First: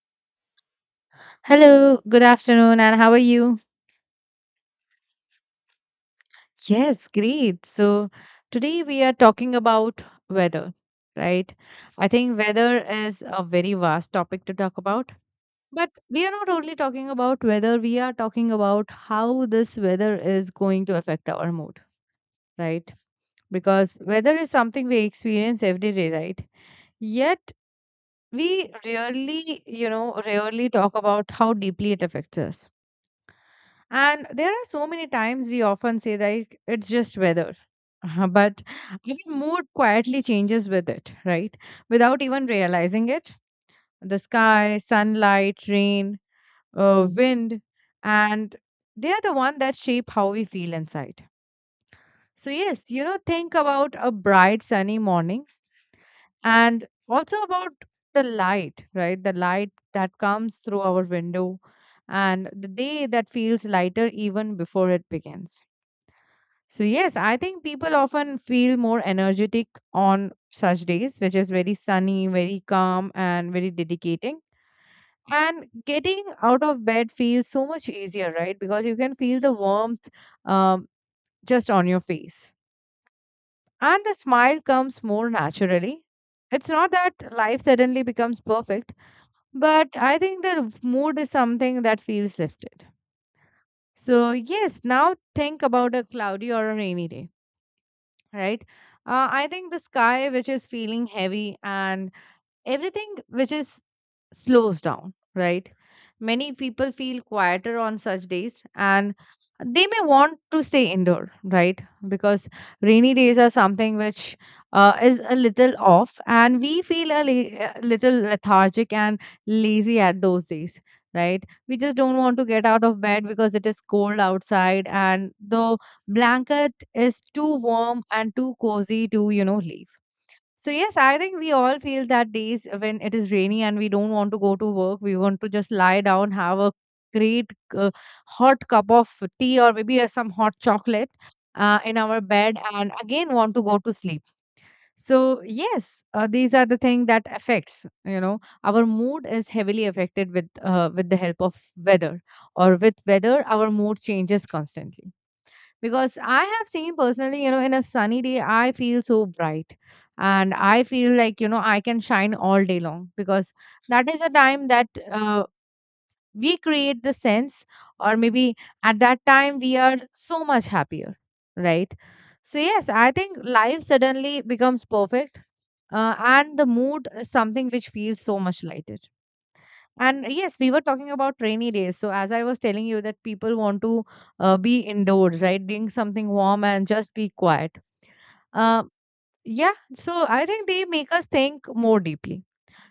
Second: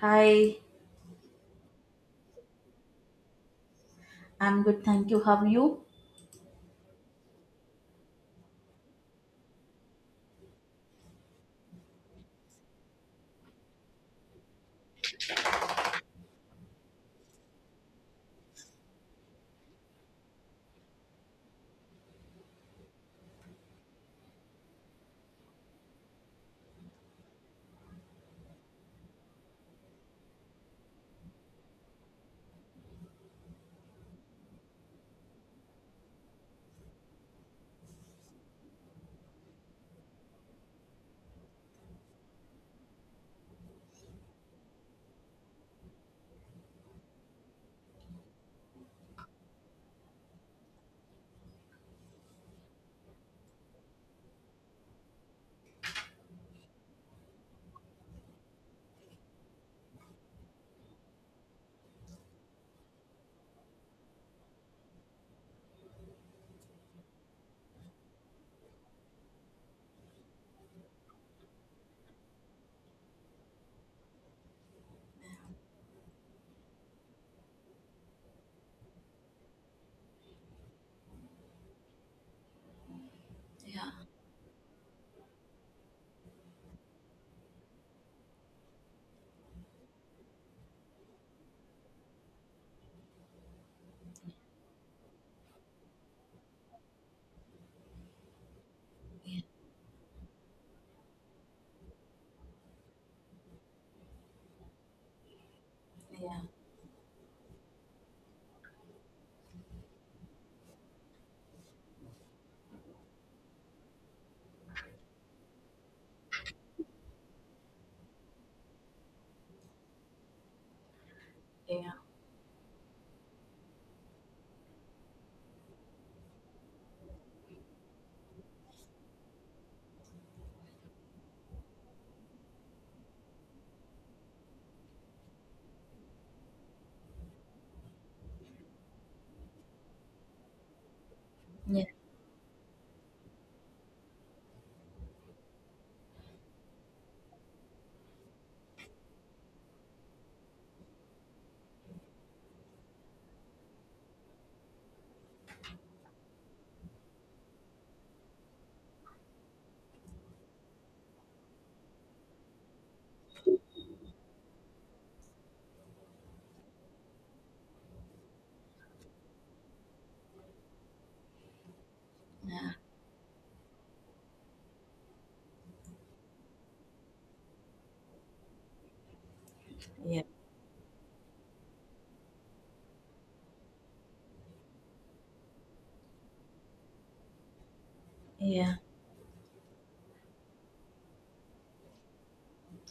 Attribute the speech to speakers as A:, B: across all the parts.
A: Hi,
B: Hello, good afternoon, and how are you?
A: I'm good, thank you. How are you?
B: Yes, great. Today we are talking about weather, right? I think weather is a very vast topic to talk about. But we are not only talking about weather, we are talking about how this weather is going to affect our mood, right? Because weather is something we experience every day, right? Yet, we rarely, you know, rarely talk about how deeply it affects us. And there are so many times we often say that it's just weather. But our mood quietly changes with it, right? Without even realizing it. The sky, sunlight, rain, wind, and they are the one that shape how we feel inside. So, think about a bright, sunny morning and also about the light, right? The light that comes through our window and the day that feels lighter even before it begins. So, yes, I think people often feel more energetic on such days, which is very sunny, very calm, and very dedicating. And getting out of bed feels so much easier, right? Because you can feel the warmth um, just on your face.
A: Yeah,
B: And the smile comes more naturally. It's not that life suddenly becomes perfect, but I think the mood is something that feels lifted. So, yes, now think about a cloudy or a rainy day, right? I think the sky, which is feeling heavy, and everything which is slows down, right?
A: yeah,
B: Many people feel quieter on such days, and they may want to stay indoor, right? Because rainy days are something which is a little off, and we feel a little lethargic and lazy at those days, right? We
A: yeah,
B: just don't want to get out of bed because it is cold outside and the blanket is too warm and too cozy to, you know, leave. So yes, I think we all feel that days when it is rainy and we don't want to go to work, we want to just lie down, have a great hot cup of tea, or maybe some hot chocolate
A: Yeah.
B: in our bed, and again want to go to sleep. So yes, these are the thing that affects. You know, our mood is heavily affected with the help of weather, or with weather, our mood changes constantly because I have seen personally, you know, in a sunny day, I feel so bright, and I feel like, you know, I can shine all day long because that is a time that we create the sense, or maybe at that time we are so much happier, right? So, yes, I think life suddenly becomes perfect, and the mood is something which feels so much lighter.
A: yeah, yeah,
B: And yes, we were talking about rainy days. So as I was telling you that people want to be indoors, right? Drink something warm and just be quiet.
A: yeah.
B: Uh, yeah, so I think they make us think more deeply.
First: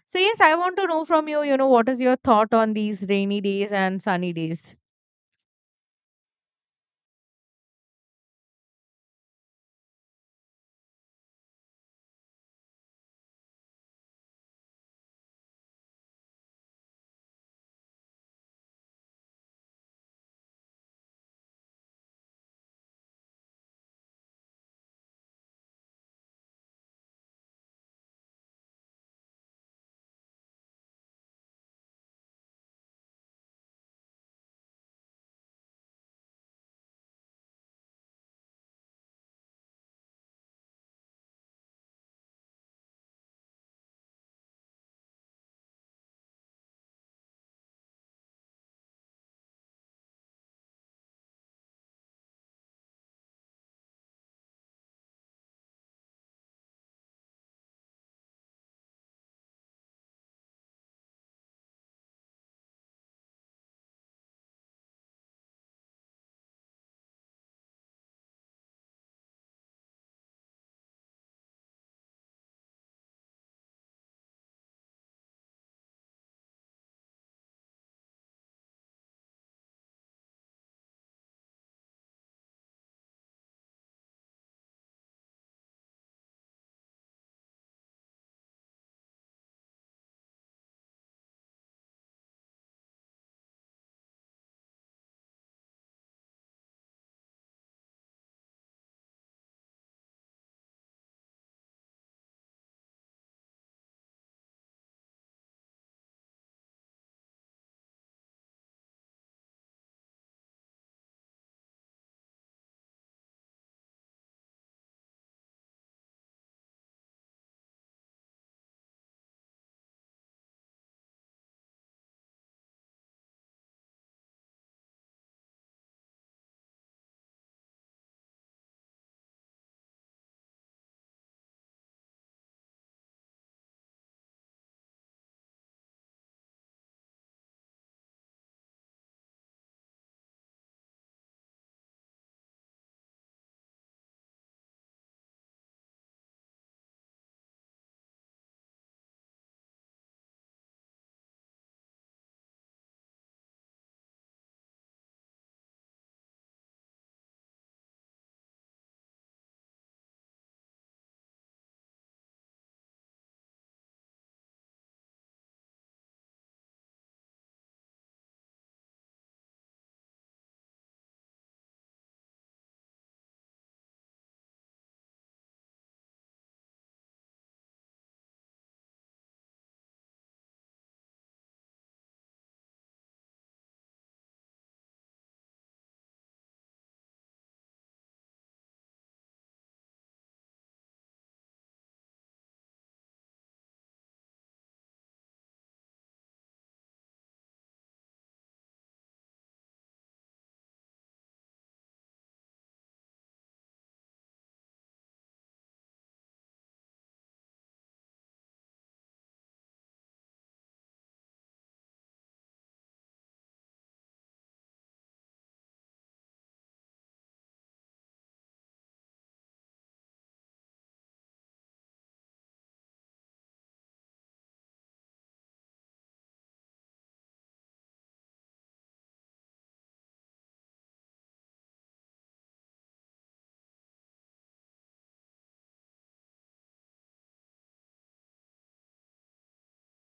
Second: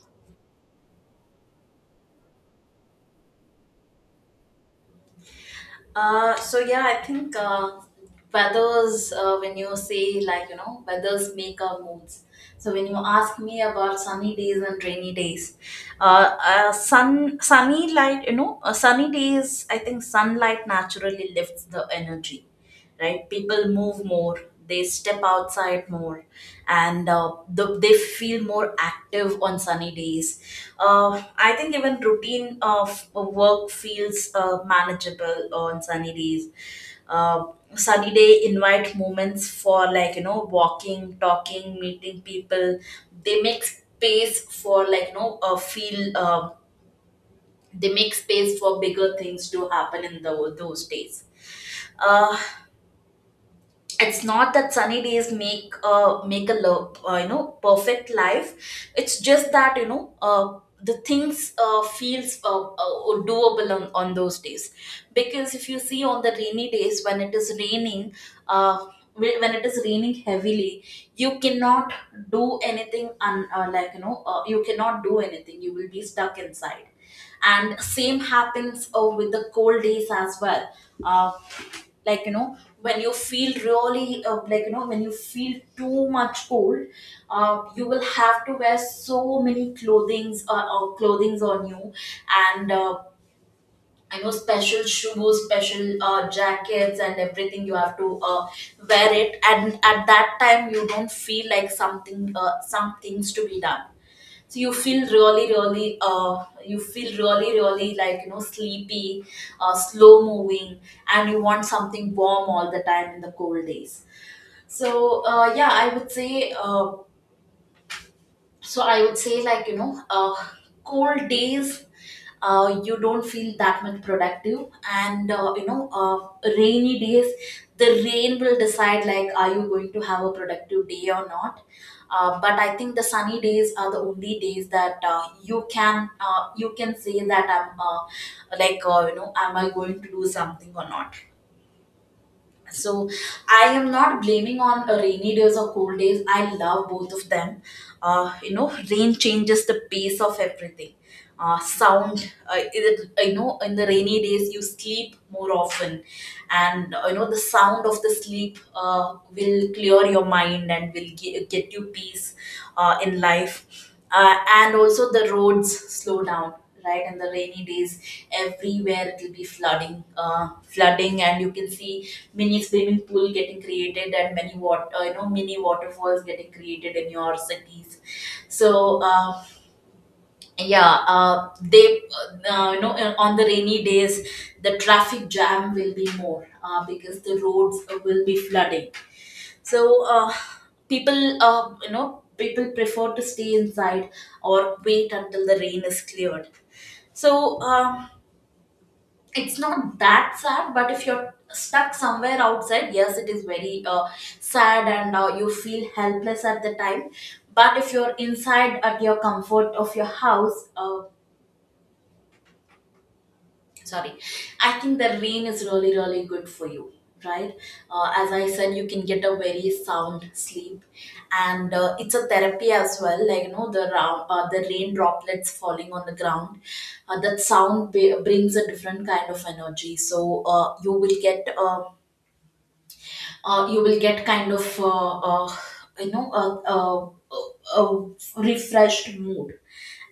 B: So yes, I want to know from you, you know, what is your thought on these rainy days and sunny days?
A: So yeah, I think weathers. When you say, like, you know, weathers make our moods. So when you ask me about sunny days and rainy days, sun sunny light. You know, sunny days, I think sunlight naturally lifts the energy. Right, people move more, they step outside more, and they feel more active on sunny days. I think even routine of work feels manageable on sunny days. uh, Sunny day invite moments for, like, you know, walking, talking, meeting people. They make space for, like you know feel they make space for bigger things to happen in the those days. Uh, it's not that sunny days make a you know, perfect life. It's just that, you know, the things feels doable on those days. Because if you see on the rainy days, when it is raining, uh, when it is raining heavily, you cannot do anything, like, you know, you cannot do anything, you will be stuck inside. And same happens with the cold days as well. Uh, like, you know, when you feel really when you feel too much cold, you will have to wear so many clothings on you. And you know, special shoes, special jackets, and everything you have to wear it. And at that time you don't feel like some things to be done. So you feel really, you feel really, really, like, you know, sleepy, slow moving, and you want something warm all the time in the cold days. So yeah, I would say, I would say, like, you know, cold days, you don't feel that much productive. And you know, rainy days, the rain will decide, like, are you going to have a productive day or not. But I think the sunny days are the only days that you can say that I'm like you know, am I going to do something or not. So I am not blaming on rainy days or cold days. I love both of them. You know, rain changes the pace of everything. You know, in the rainy days you sleep more often. And you know, the sound of the sleep will clear your mind and will get you peace in life. And also, the roads slow down, right, and the rainy days, everywhere it will be flooding, flooding. And you can see mini swimming pool getting created and many water, you know, mini waterfalls getting created in your cities. So yeah they you know, on the rainy days, the traffic jam will be more, because the roads will be flooding. So people you know, people prefer to stay inside, or wait until the rain is cleared. So it's not that sad, but if you're stuck somewhere outside, yes, it is very sad and you feel helpless at the time. But if you're inside at your comfort of your house, sorry, I think the rain is really, really good for you, right? As I said, you can get a very sound sleep. And it's a therapy as well, like, you know, the rain droplets falling on the ground, that sound brings a different kind of energy. So you will get kind of uh, you know, a refreshed mood.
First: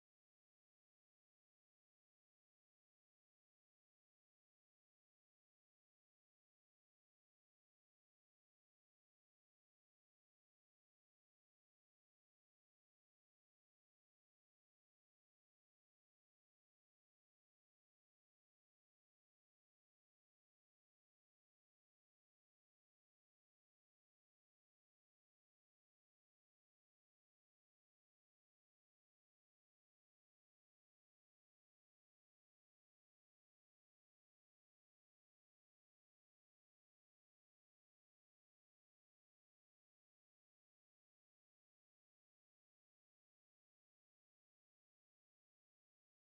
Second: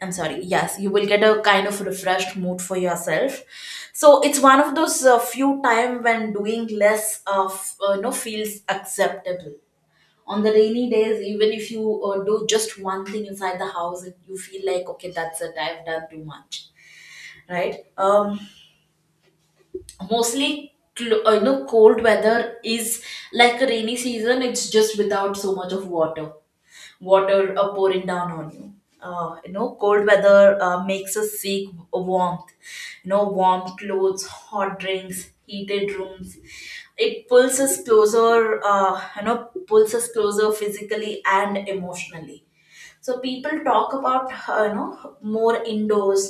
A: I'm sorry, yes, you will get a kind of refreshed mood for yourself. So it's one of those few time when doing less of, feels acceptable. On the rainy days, even if you do just one thing inside the house, you feel like, okay, that's it, I've done too much, right? You know, cold weather is like a rainy season, it's just without so much of water pouring down on you. You know, cold weather makes us seek warmth. You know, warm clothes, hot drinks, heated rooms. It pulls us closer, pulls us closer physically and emotionally. So people talk about, more indoors.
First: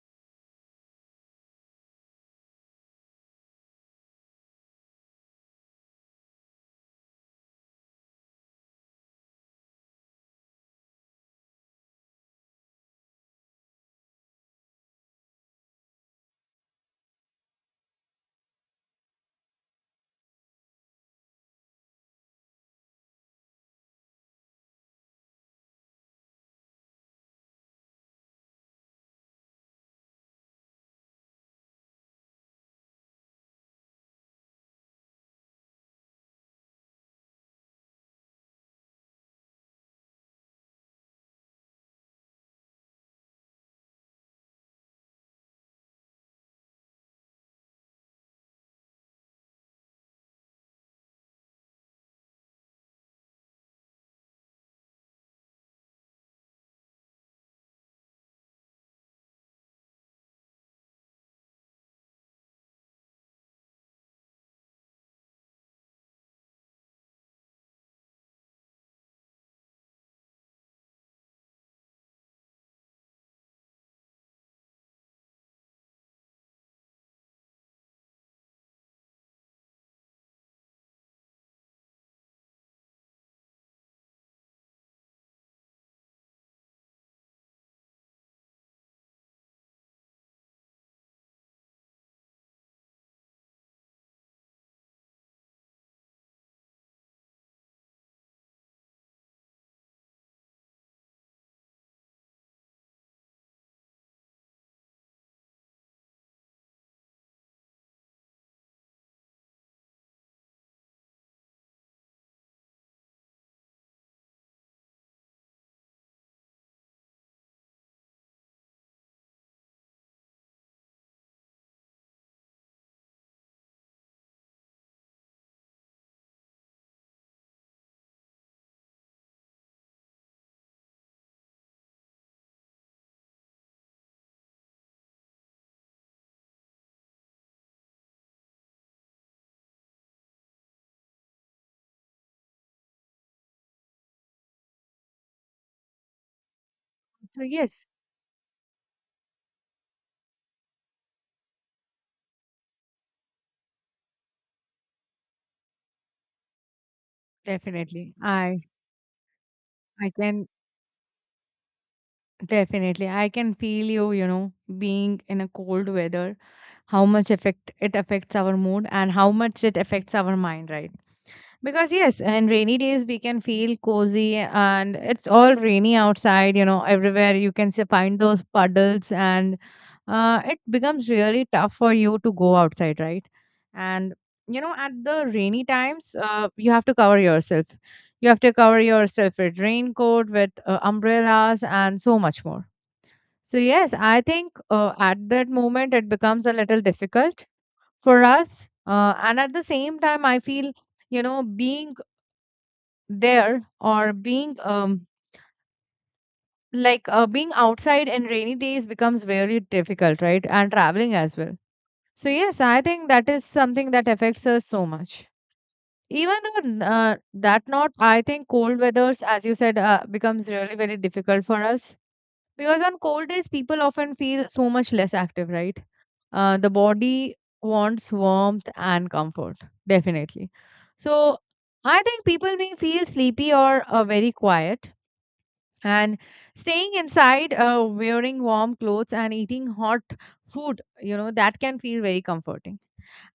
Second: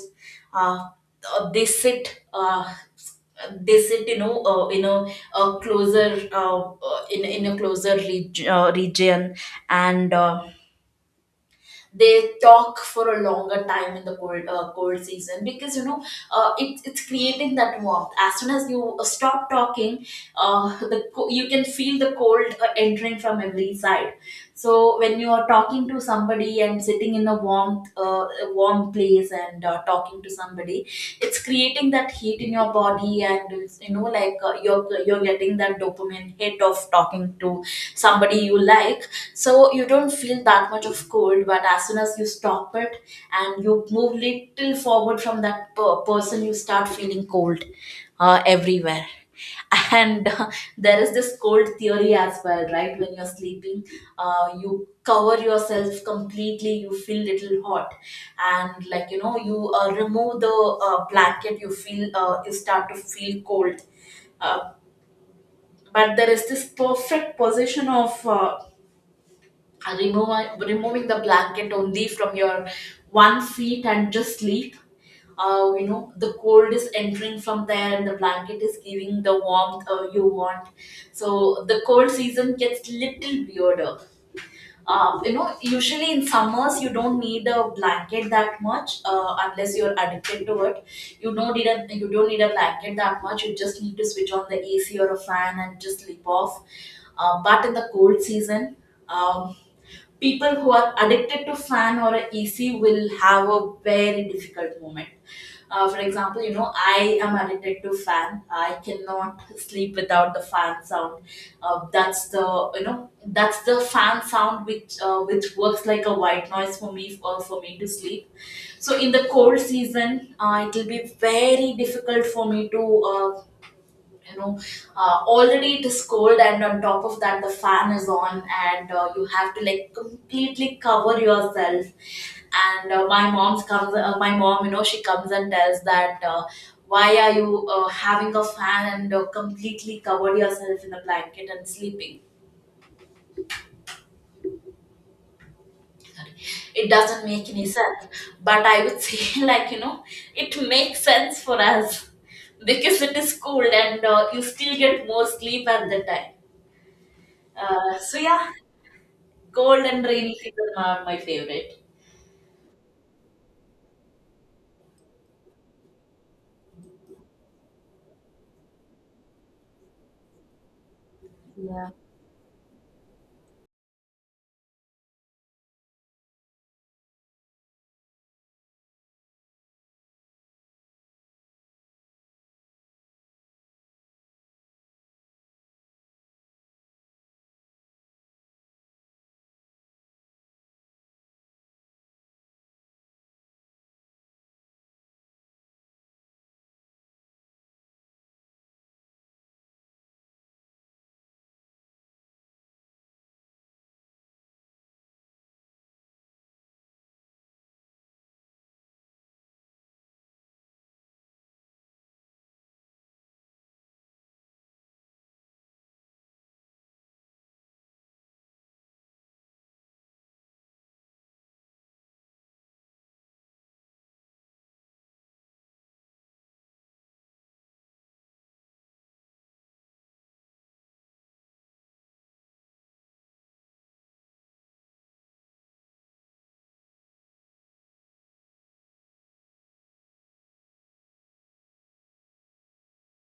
A: uh, uh, they sit uh, they sit, you know, a closer in a closer region. And they talk for a longer time in the cold season. Because, you know, it's creating that warmth as soon as you stop talking. You can feel the cold entering from every side. So when you are talking to somebody and sitting in a warmth a warm place and talking to somebody, it's creating that heat in your body. And you know, like, you're getting that dopamine hit of talking to somebody you like. So you don't feel that much of cold, but as soon as you stop it and you move little forward from that person, you start feeling cold everywhere. And there is this cold theory as well, right? When you're sleeping, you cover yourself completely, you feel little hot. And, like, you know, you remove the blanket, you feel you start to feel cold. uh, but there is this perfect position of, removing the blanket only from your one feet and just sleep. You know, the cold is entering from there and the blanket is giving the warmth you want. So the cold season gets little weirder. You know, usually in summers you don't need a blanket that much, unless you're addicted to it. You don't need a, you don't need a blanket that much, you just need to switch on the ac or a fan and just sleep off. But in the cold season, um, people who are addicted to fan or a ec will have a very difficult moment. For example, you know, I am addicted to fan, I cannot sleep without the fan sound. That's the You know, that's the fan sound which works like a white noise for me, for me to sleep. So in the cold season, it will be very difficult for me to uh, you know already it is cold, and on top of that the fan is on, and you have to like completely cover yourself. And my mom, you know, she comes and tells that, why are you having a fan and completely covered yourself in a blanket and sleeping, it doesn't
B: So
A: make any
B: yes,
A: sense. But I would say, like, you know, it makes sense for us, because it is cold, and you still get more sleep at the time. uh,
B: definitely.
A: so yeah,
B: I
A: cold and
B: I
A: rainy
B: can
A: season are my favorite.
B: definitely, I can feel you, you know, being in a cold weather, how much affect it affects our mood and how much it affects our mind, right?
A: Yeah.
B: Because yes, and rainy days we can feel cozy and it's all rainy outside, you know, everywhere you can see, find those puddles, and it becomes really tough for you to go outside, right? And you know, at the rainy times, you have to cover yourself. You have to cover yourself with raincoat, with umbrellas and so much more. So yes, I think at that moment it becomes a little difficult for us. And at the same time, I feel, you know, being there, or being like being outside in rainy days becomes very difficult, right? And traveling as well. So yes, I think that is something that affects us so much, even though that not, I think cold weathers, as you said, becomes really very difficult for us, because on cold days people often feel so much less active, right? The body wants warmth and comfort, definitely. So I think people may feel sleepy or very quiet, and staying inside, wearing warm clothes and eating hot food, you know, that can feel very comforting.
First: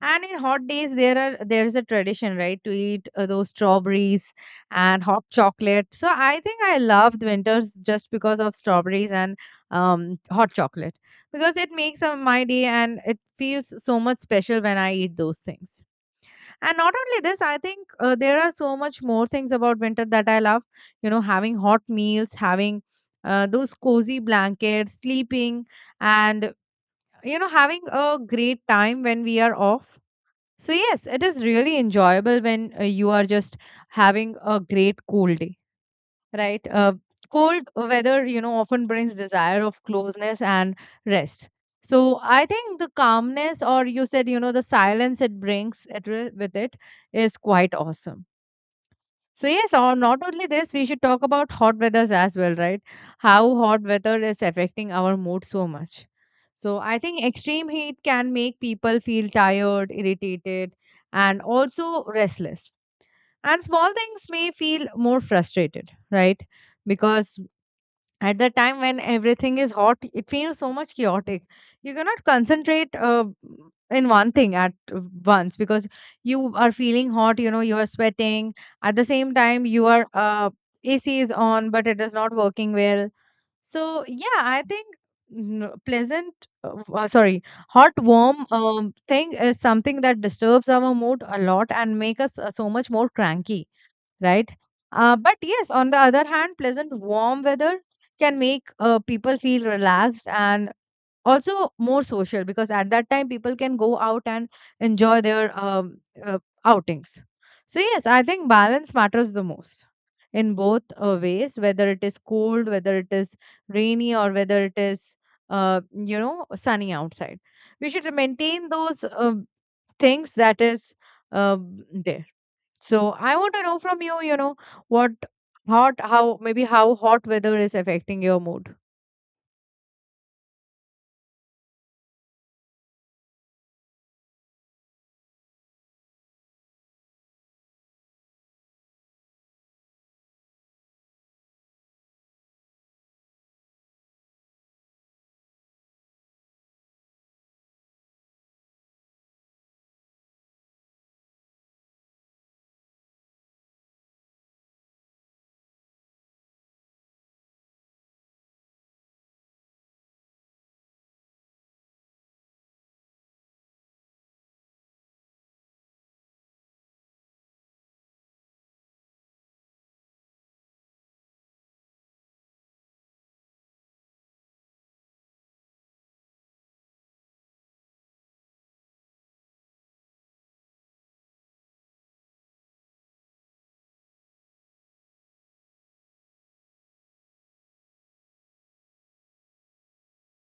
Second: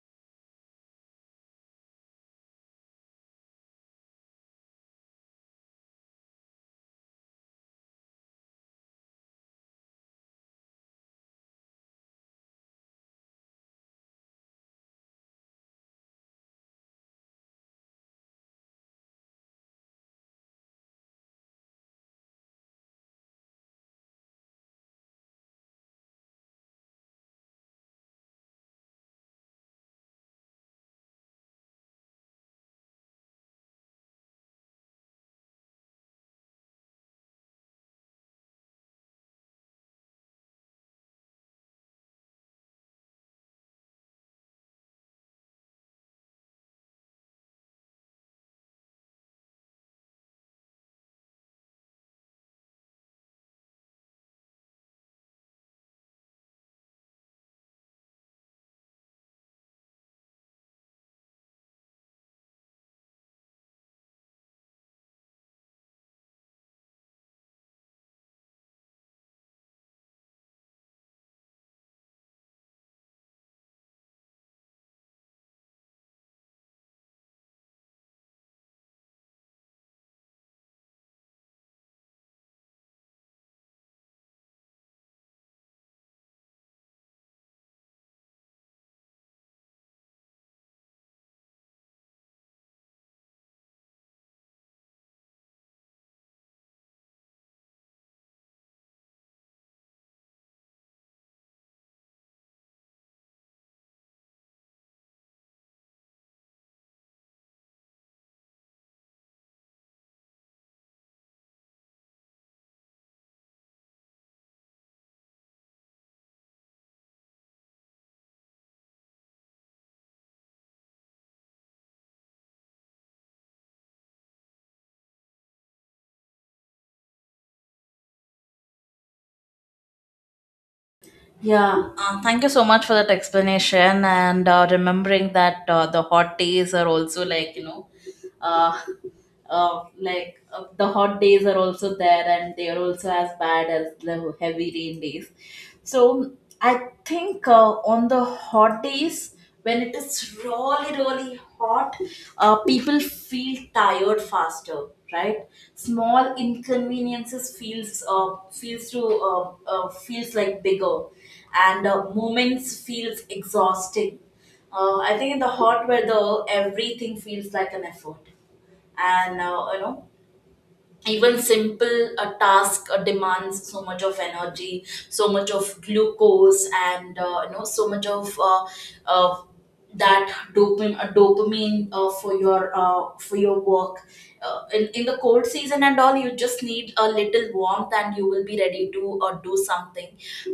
B: And in hot days there's a tradition, right, to eat those strawberries and hot chocolate. So I think I loved winters just because of strawberries and hot chocolate, because it makes my day, and it feels so much special when I eat those things. And not only this, I think there are so much more things about winter that I love. You know, having hot meals, having those cozy blankets, sleeping, and you know, having a great time when we are off. So yes, it is really enjoyable when you are just having a great cool day, right? Cold weather, you know, often brings desire of closeness and rest. So I think the calmness, or you said, you know, the silence it brings it, with it, is quite awesome. So yes, or not only this, we should talk about hot weathers as well, right? How hot weather is affecting our mood so much. So I think extreme heat can make people feel tired, irritated, and also restless. And small things may feel more frustrated, right? Because at the time when everything is hot, it feels so much chaotic. You cannot concentrate in one thing at once, because you are feeling hot, you know, you are sweating. At the same time, you are ac is on, but it is not working well. So yeah, I think n- pleasant w- sorry hot warm thing is something that disturbs our mood a lot and make us so much more cranky, right? But yes, on the other hand, pleasant warm weather can make people feel relaxed and also more social, because at that time people can go out and enjoy their uh, outings. So, yes, I think balance matters the most in both ways, whether it is cold, whether it is rainy, or whether it is you know, sunny outside. We should maintain those things that is uh, there. So I want to know from you, you know, what hot, how maybe how hot weather is affecting your mood.
A: Yeah. Thank you so much for that explanation, and remembering that the hot days are also, like, you know, uh, the hot days are also there, and they are also as bad as the heavy rain days. So I think on the hot days, when it is really, really hot, people feel tired faster, right? Small inconveniences feels to uh, feels like bigger, and moments feels exhausting. I think in the hot weather, everything feels like an effort, and you know, even simple a task demands so much of energy, so much of glucose, and you know, so much of uh, dopamine for your work. In the cold season and all, you just need a little warmth and you will be ready to do something.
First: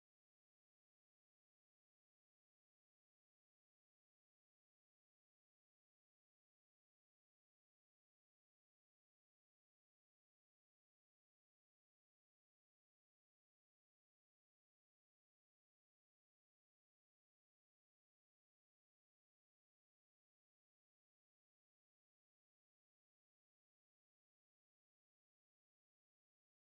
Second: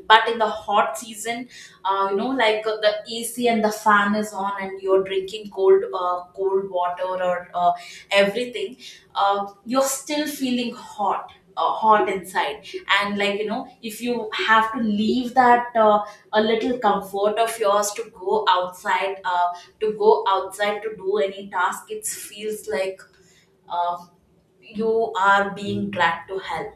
A: But in the hot season, you know, like, the ac and the fan is on, and you're drinking cold water or everything, you're still feeling hot, hot inside. And, like, you know, if you have to leave that a little comfort of yours to go outside, to go outside to do any task, it feels like uh, you are being dragged to hell,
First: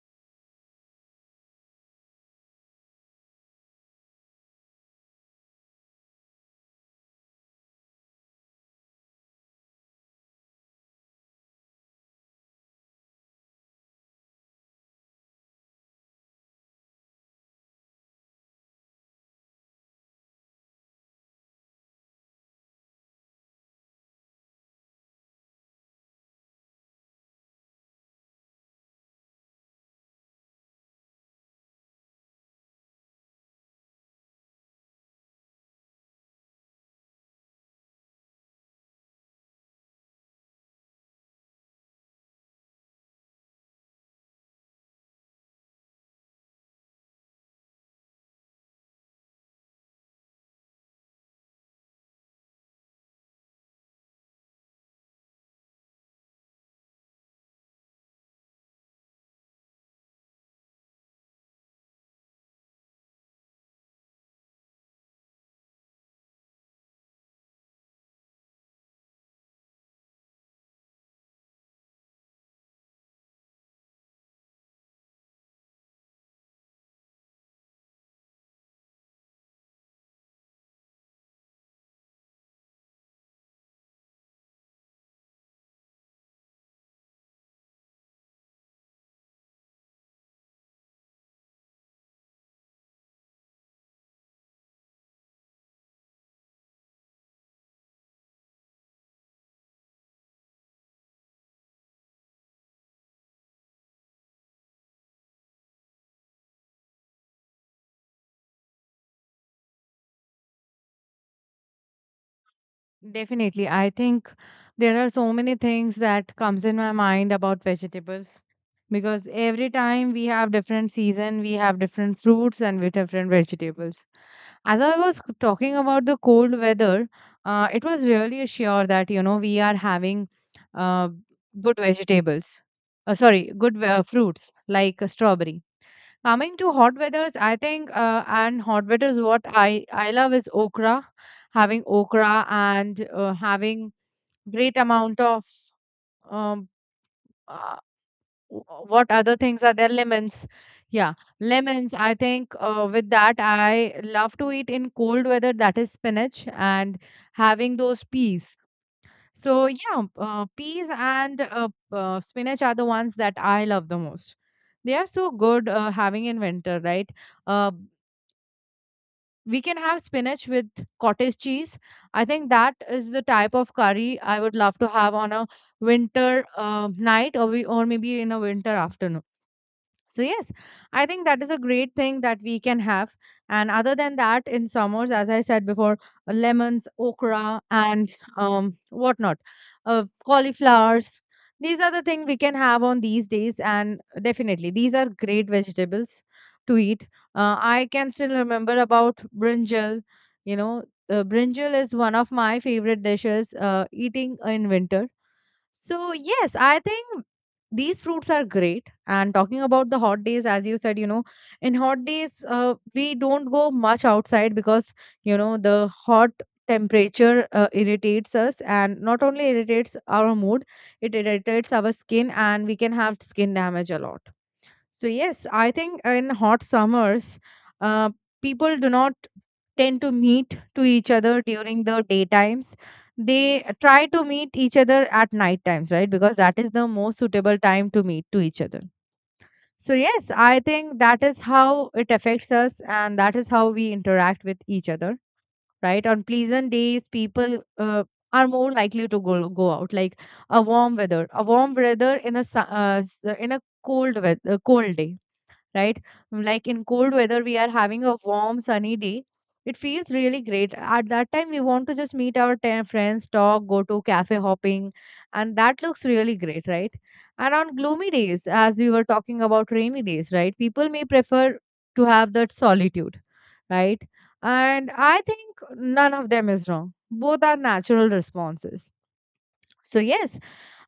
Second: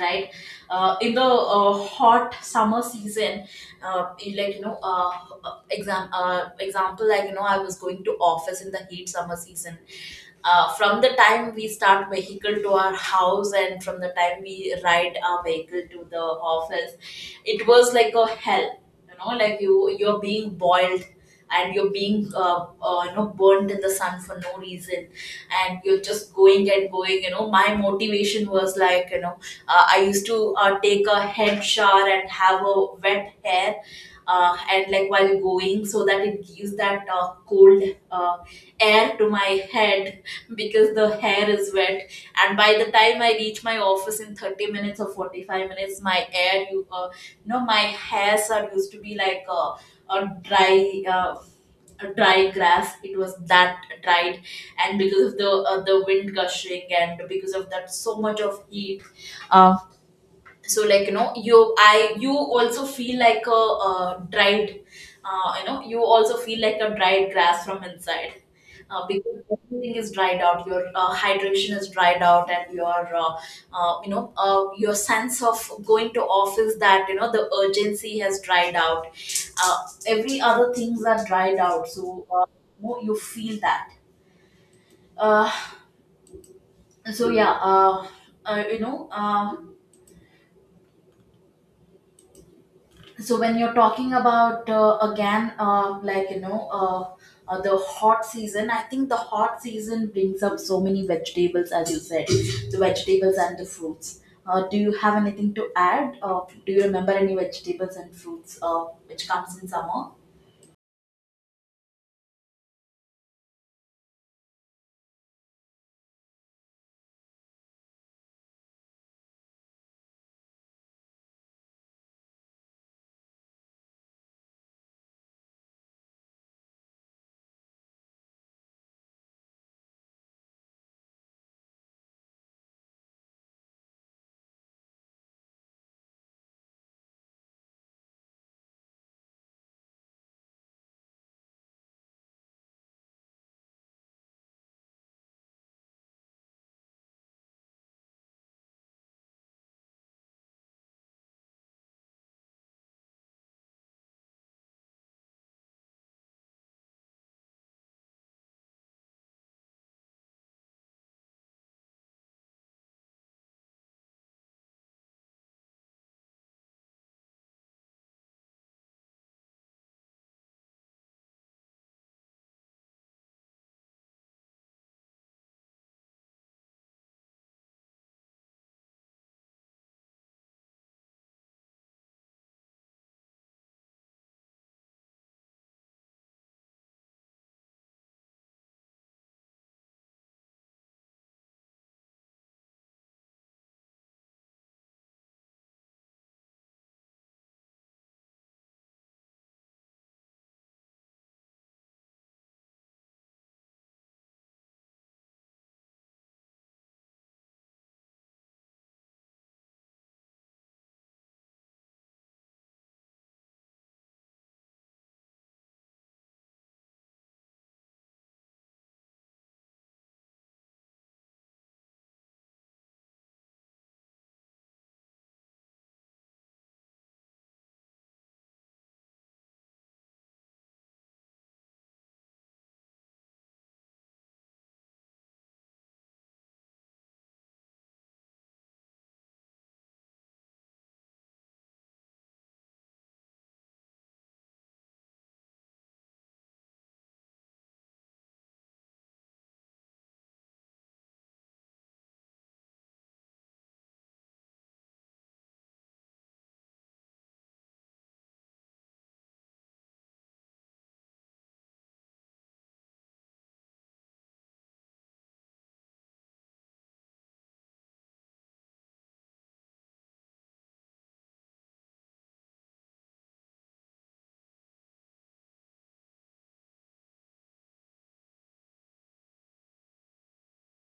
A: right? In the hot summer season, you like you know exam example, like, you know, I was going to office in the heat summer season, from the time we start vehicle to our house and from the time we ride our vehicle to the office, it was like a hell, you know, like You're being boiled, and you're being burned in the sun for no reason. And you're just going and going. My motivation was like I used to take a head shower and have a wet hair, and like while going, so that it gives that cold uh, air to my head because the hair is wet. And by the time I reach my office in 30 minutes or 45 minutes, my hair, my hairs are used to be like a a dry. Uh, a dry grass. It was that dried, and because of the wind gushing and because of that so much of heat. um, so you also feel like a dried, you also feel like a dried grass from inside, because everything is dried out. Your hydration is dried out, and your your sense of going to office, that the urgency has dried out. uh, every other things are dried out. So you feel that. uh, so yeah uh, uh, you know uh, so when you're talking about again, the hot season, I think the hot season brings up so many vegetables, as you said, the vegetables and the fruits. Do you have anything to add? Do you remember any vegetables and fruits which comes in summer?
B: Definitely. I think there are so many things that comes in my mind about vegetables, because every time we have different season, we have different fruits and with different vegetables. As I was talking about the cold weather, it was really sure that, you know, we are having uh, good vegetables. Sorry, good fruits like a strawberry. Coming to hot weathers, I think, and hot weathers, what I love is okra, having okra and having great amount of um, uh, what other things are there? Lemons, yeah, lemons. I think with that, I love to eat in cold weather. That is spinach and having those peas. So yeah, peas and spinach are the ones that I love the most. They are so good having in winter, right? Uh, we can have spinach with cottage cheese. I think that is the type of curry I would love to have on a winter night, or maybe in a winter afternoon. So yes, I think that is a great thing that we can have. And other than that, in summers, as I said before, lemons, okra, and whatnot, cauliflowers. These are the things we can have on these days, and definitely these are great vegetables to eat. I can still remember about brinjal. You know, brinjal is one of my favorite dishes. Eating in winter. So, yes, I think these fruits are great. And talking about the hot days, as you said, you know, in hot days, we don't go much outside because, you know, the hot temperature irritates us, and not only irritates our mood, it irritates our skin, and we can have skin damage a lot. So yes, I think in hot summers, uh, people do not tend to meet to each other during the daytimes. They try to meet each other at night times, right? Because that is the most suitable time to meet to each other. So yes, I think that is how it affects us, and that is how we interact with each other, right? On pleasant days, people are more likely to go out, like a warm weather, in a cold weather, cold day, right? Like in cold weather, we are having a warm, sunny day. It feels really great. At that time, we want to just meet our 10 friends, talk, go to cafe hopping, and that looks really great, right? And on gloomy days, as we were talking about rainy days, right? People may prefer to have that solitude, right? And I think none of them is wrong. Both are natural responses. So, yes,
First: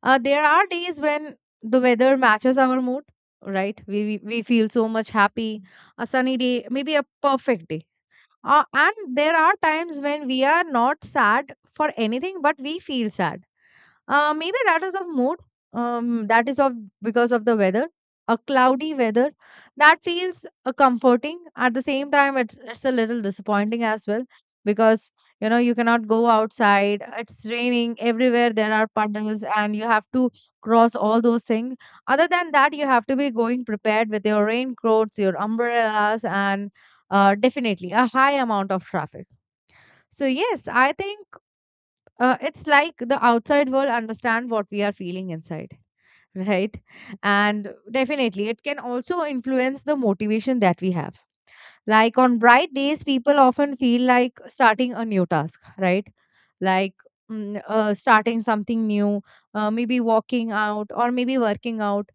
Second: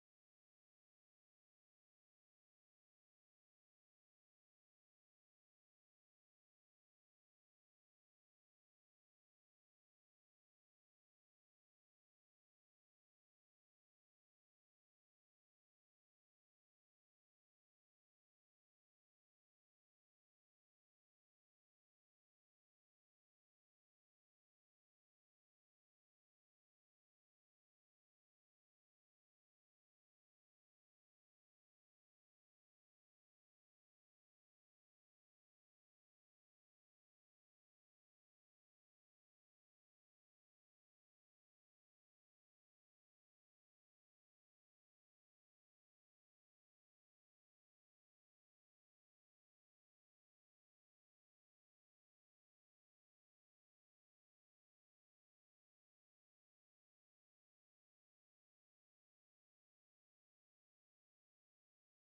B: there are days when the weather matches our mood, right? We feel so much happy. A sunny day, maybe a perfect day. And there are times when we are not sad for anything, but we feel sad. Maybe that is of mood. That is of because of the weather. A cloudy weather that feels comforting. At the same time, it's a little disappointing as well because you know you cannot go outside. It's raining everywhere. There are puddles, and you have to cross all those things. Other than that, you have to be going prepared with your raincoats, your umbrellas, and definitely a high amount of traffic. So yes, I think it's like the outside world understand what we are feeling inside right, and definitely it can also influence the motivation that we have, like on bright days people often feel like starting a new task, right? Like starting something new, maybe walking out or maybe working out.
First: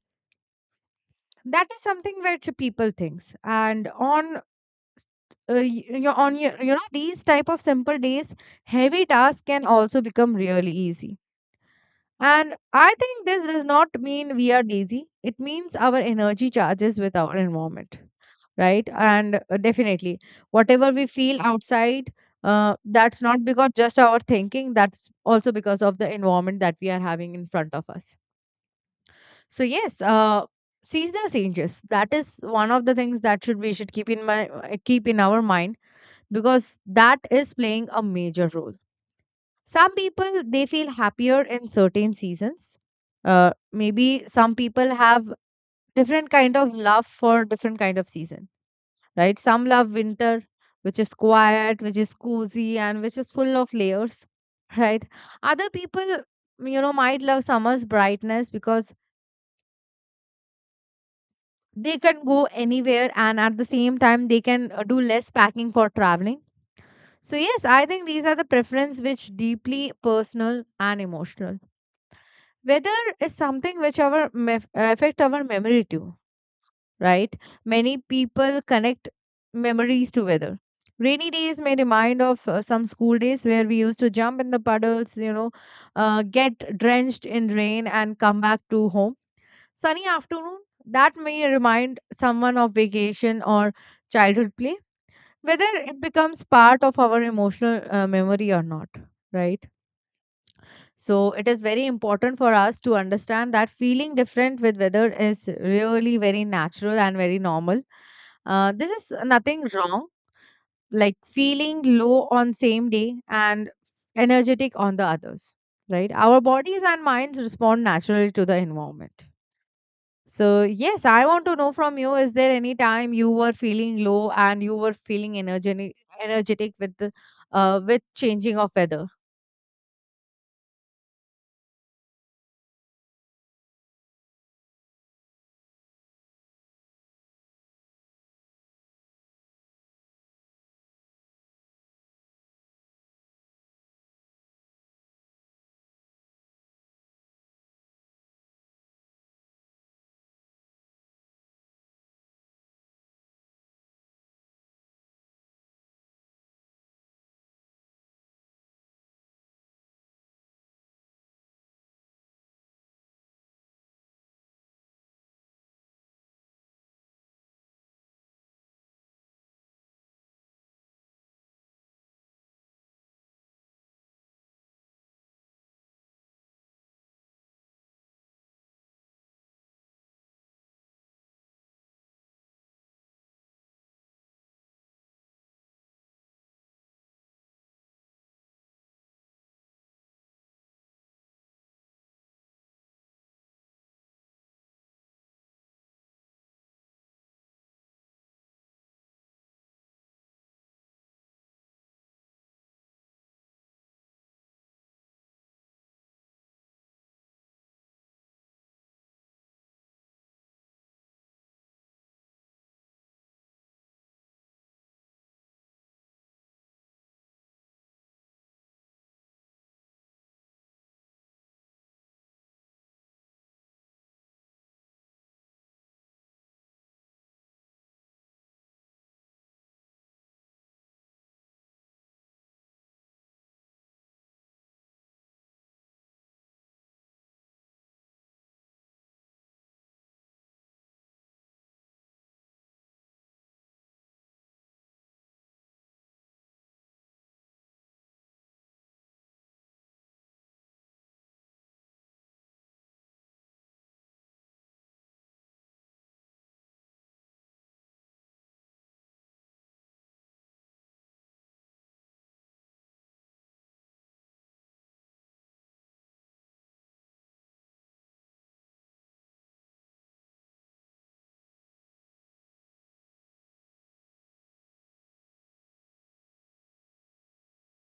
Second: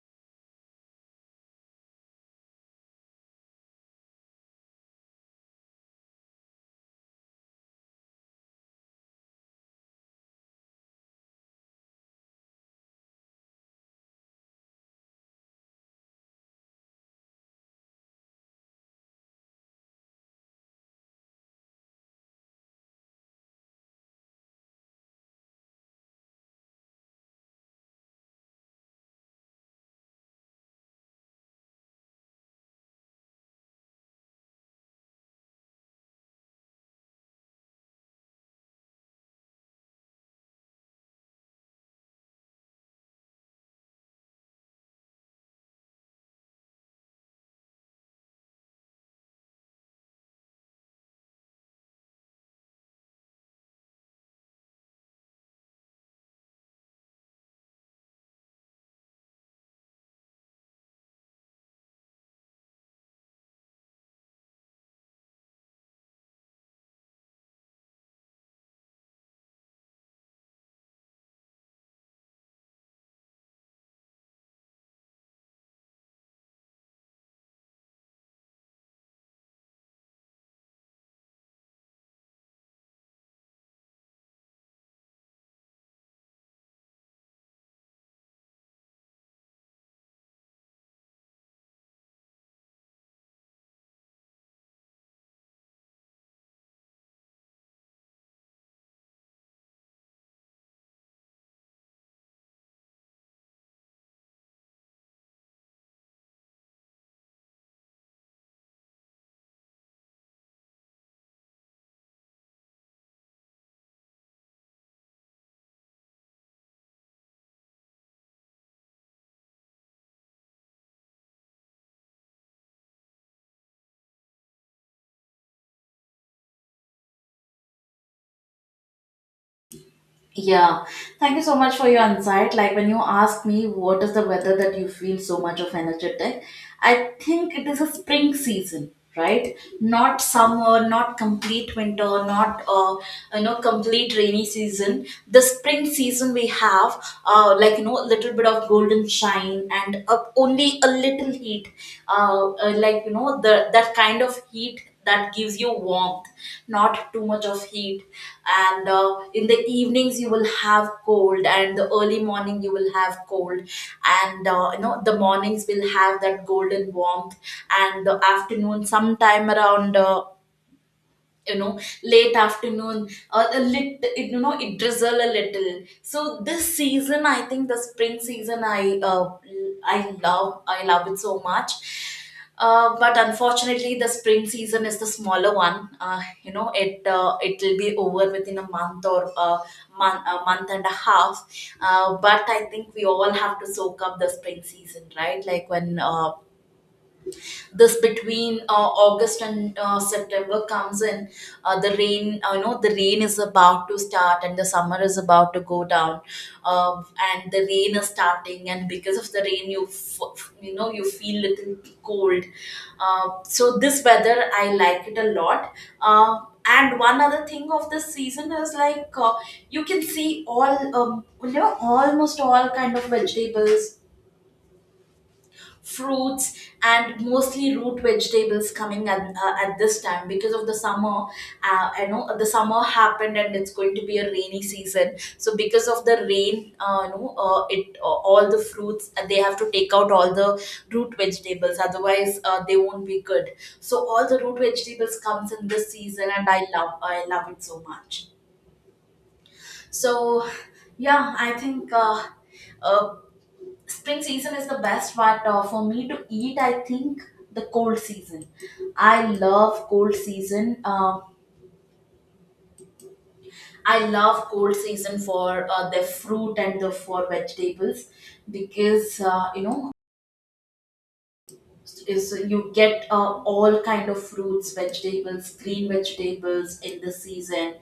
B: That is something which people thinks. And on y- you know, on your, you know these type of simple days, heavy tasks can also become really easy. And I think this does not mean we are lazy. It means our energy charges with our environment, right? And definitely, whatever we feel outside, that's not because just our thinking, that's also because of the environment that we are having in front of us. So, yes, seasonal changes, that is one of the things that should we should keep in mind, keep in our mind, because that is playing a major role. Some people they feel happier in certain seasons. Maybe some people have different kind of love for different kind of season, right? Some love winter, which is quiet, which is cozy, and which is full of layers, right? Other people, you know, might love summer's brightness because they can go anywhere and at the same time they can do less packing for traveling. So yes, I think these are the preference which deeply personal and emotional. Weather is something which our affect our memory too, right? Many people connect memories to weather. Rainy days may remind of some school days where we used to jump in the puddles, you know, get drenched in rain and come back to home. Sunny afternoon, that may remind someone of vacation or childhood play. Whether it becomes part of our emotional memory or not, right? So it is very important for us to understand that feeling different with weather is really very natural and very normal. This is nothing wrong, like feeling low on same day and energetic on the others, right? Our bodies and minds respond naturally to the environment. So yes, I want to know from you: Is there any time you were feeling low and you were feeling energetic, energetic with the, with changing of weather?
A: Yeah, thank you so much for your insight. Like when you ask me what is the weather that you feel so much of energetic, I think it is a spring season, right? Not summer, not complete winter, not complete rainy season. The spring season we have a little bit of golden shine, and only a little heat, the that kind of heat that gives you warmth, not too much of heat. And in the evenings you will have cold, and the early morning you will have cold, and the mornings will have that golden warmth. And the afternoon sometime around you know late afternoon or a lit, it drizzle a little. So this season, I think the spring season, I love, I love it so much. But unfortunately the spring season is the smaller one. It will be over within a month or a a month and a half. But I think we all have to soak up the spring season, right? Like when this between august and september comes in, the rain is about to start, and the summer is about to go down. uh, and the rain is starting, and because of the rain you f- f- you know you feel little cold. So this weather I like it a lot. uh, and one other thing of this season is like, you can see all, almost all kind of vegetables, fruits, and mostly root vegetables coming at this time because of the summer. I know the summer happened and it's going to be a rainy season. So because of the rain, you know it all the fruits, they have to take out all the root vegetables, otherwise they won't be good. So all the root vegetables comes in this season, and I love it so much. So yeah, I think uh, spring season is the best. But for me to eat, I think the cold season, I love cold season. Um, I love cold season for the fruit and the for vegetables, because you know is you get all kind of fruits, vegetables, green vegetables in the season.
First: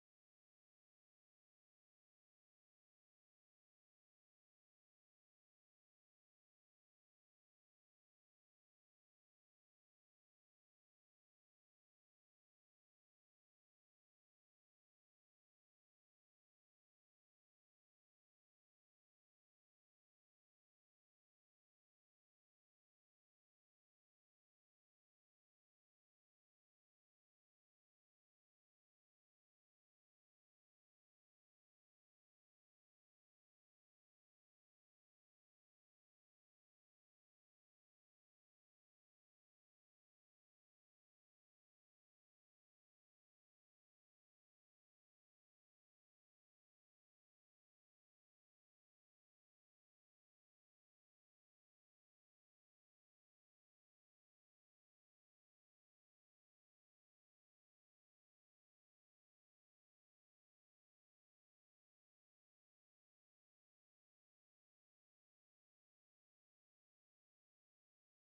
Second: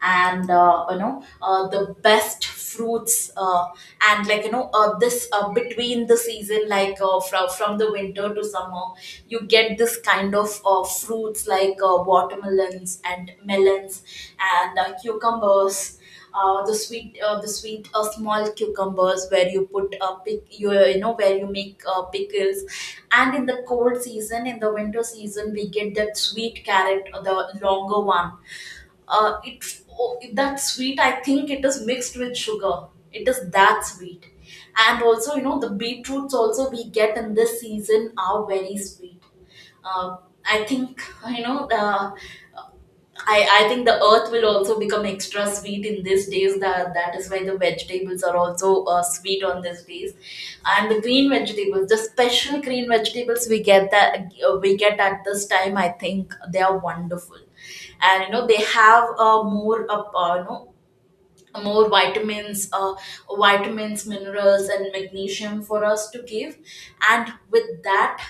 A: And the best fruits. And like you know this Between the season, like from the winter to summer, you get this kind of fruits like watermelons and melons and cucumbers, the sweet, the sweet small cucumbers where you put pick you you know where you make pickles. And in the cold season, in the winter season, we get that sweet carrot, the longer one. It, oh, that sweet, I think it is mixed with sugar, it is that sweet. And also, you know, the beetroots also we get in this season are very sweet. uh, I think, you know uh, I think the earth will also become extra sweet in these days. That is why the vegetables are also sweet on these days. And the green vegetables, the special green vegetables we get that we get at this time. I think they are wonderful, and you know they have a more more vitamins, vitamins, minerals, and magnesium for us to give. And with that,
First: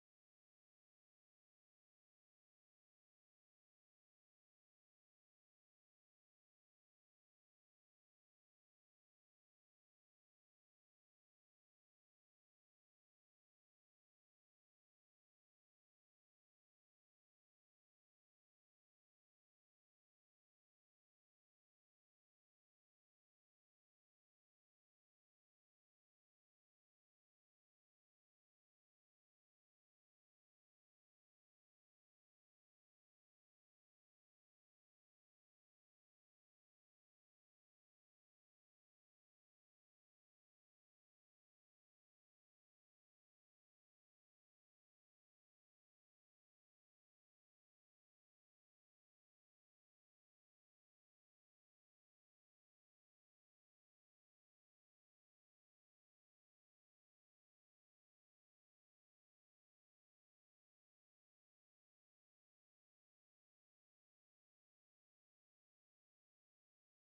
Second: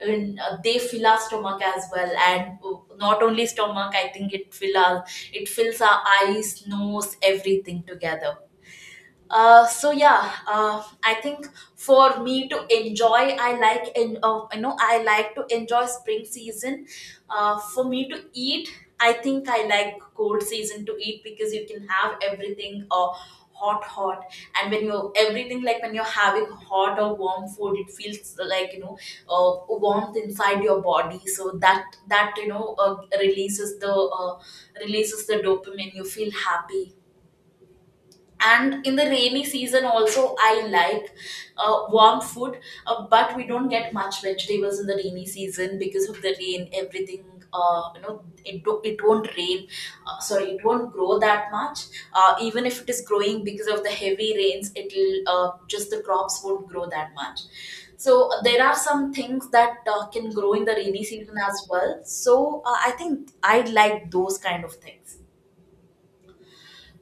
A: they fill our stomach as well, and not only stomach, I think it fills our eyes, nose, everything together. So yeah, I think for me to enjoy, I like, and I like to enjoy spring season. For me to eat, I think I like cold season to eat, because you can have everything hot, hot, and when you're having hot or warm food, it feels like warmth inside your body. So that that you know releases the dopamine. You feel happy. And in the rainy season also I like warm food. But we don't get much vegetables in the rainy season because of the rain, everything, it won't rain, sorry, it won't grow that much. Even if it is growing, because of the heavy rains it'll just, the crops won't grow that much. So there are some things that can grow in the rainy season as well. So I think I like those kind of things.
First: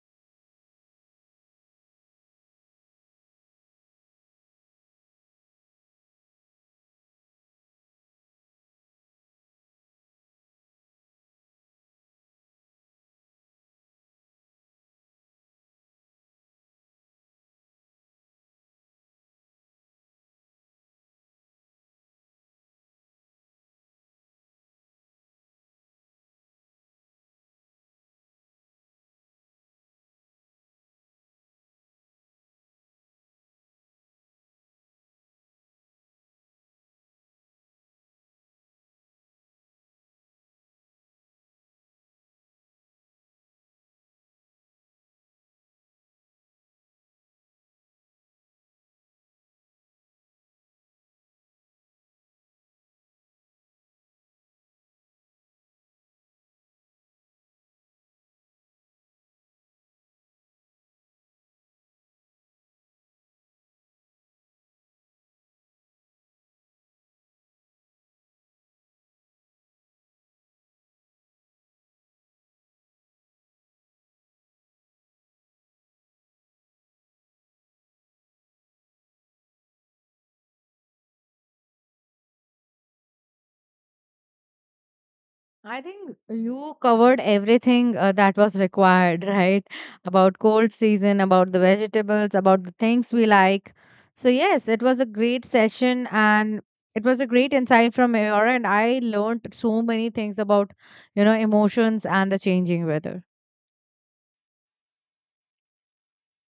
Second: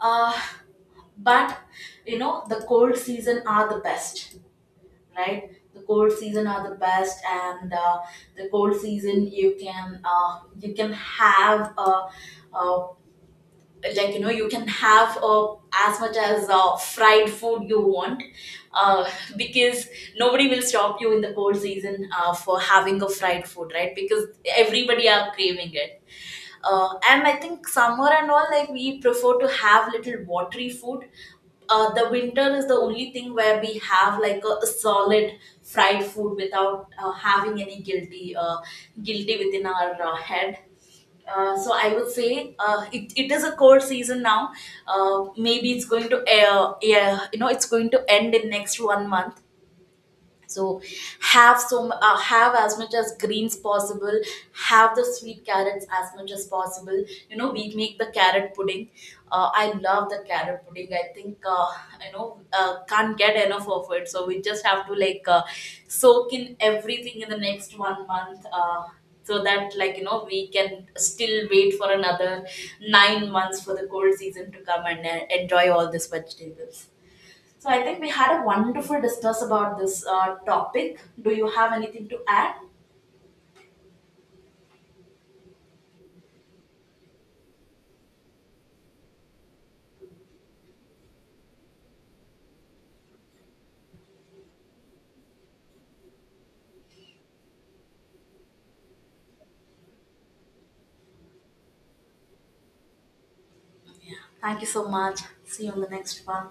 A: uh, but you know, the cold season are the best, right? The cold season are the best. And the cold season you can have, uh, you can have as much as fried food you want, uh, because nobody will stop you in the cold season for having a fried food, right? Because everybody are craving it. And I think summer and all, like we prefer to have little watery food. The winter is the only thing where we have like a solid fried food without having any guilty, guilty within our head. So I would say it is a cold season now. Maybe it's going to it's going to end in next one month. So have as much as greens possible. Have the sweet carrots as much as possible. You know, we make the carrot pudding. I love the carrot pudding. I think can't get enough of it. So we just have to like soak in everything in the next one month, so that we can still wait for another 9 months for the cold season to come and enjoy all these vegetables. So I think we had a wonderful discuss about this topic. Do you have anything to add?
B: I think you covered everything that was required, right? About cold season, about the vegetables, about the things we like. So, yes, it was a great session and it was a great insight from your and I learned so many things about, you know, emotions and the changing weather.
A: Thank you so much. See you in the next one.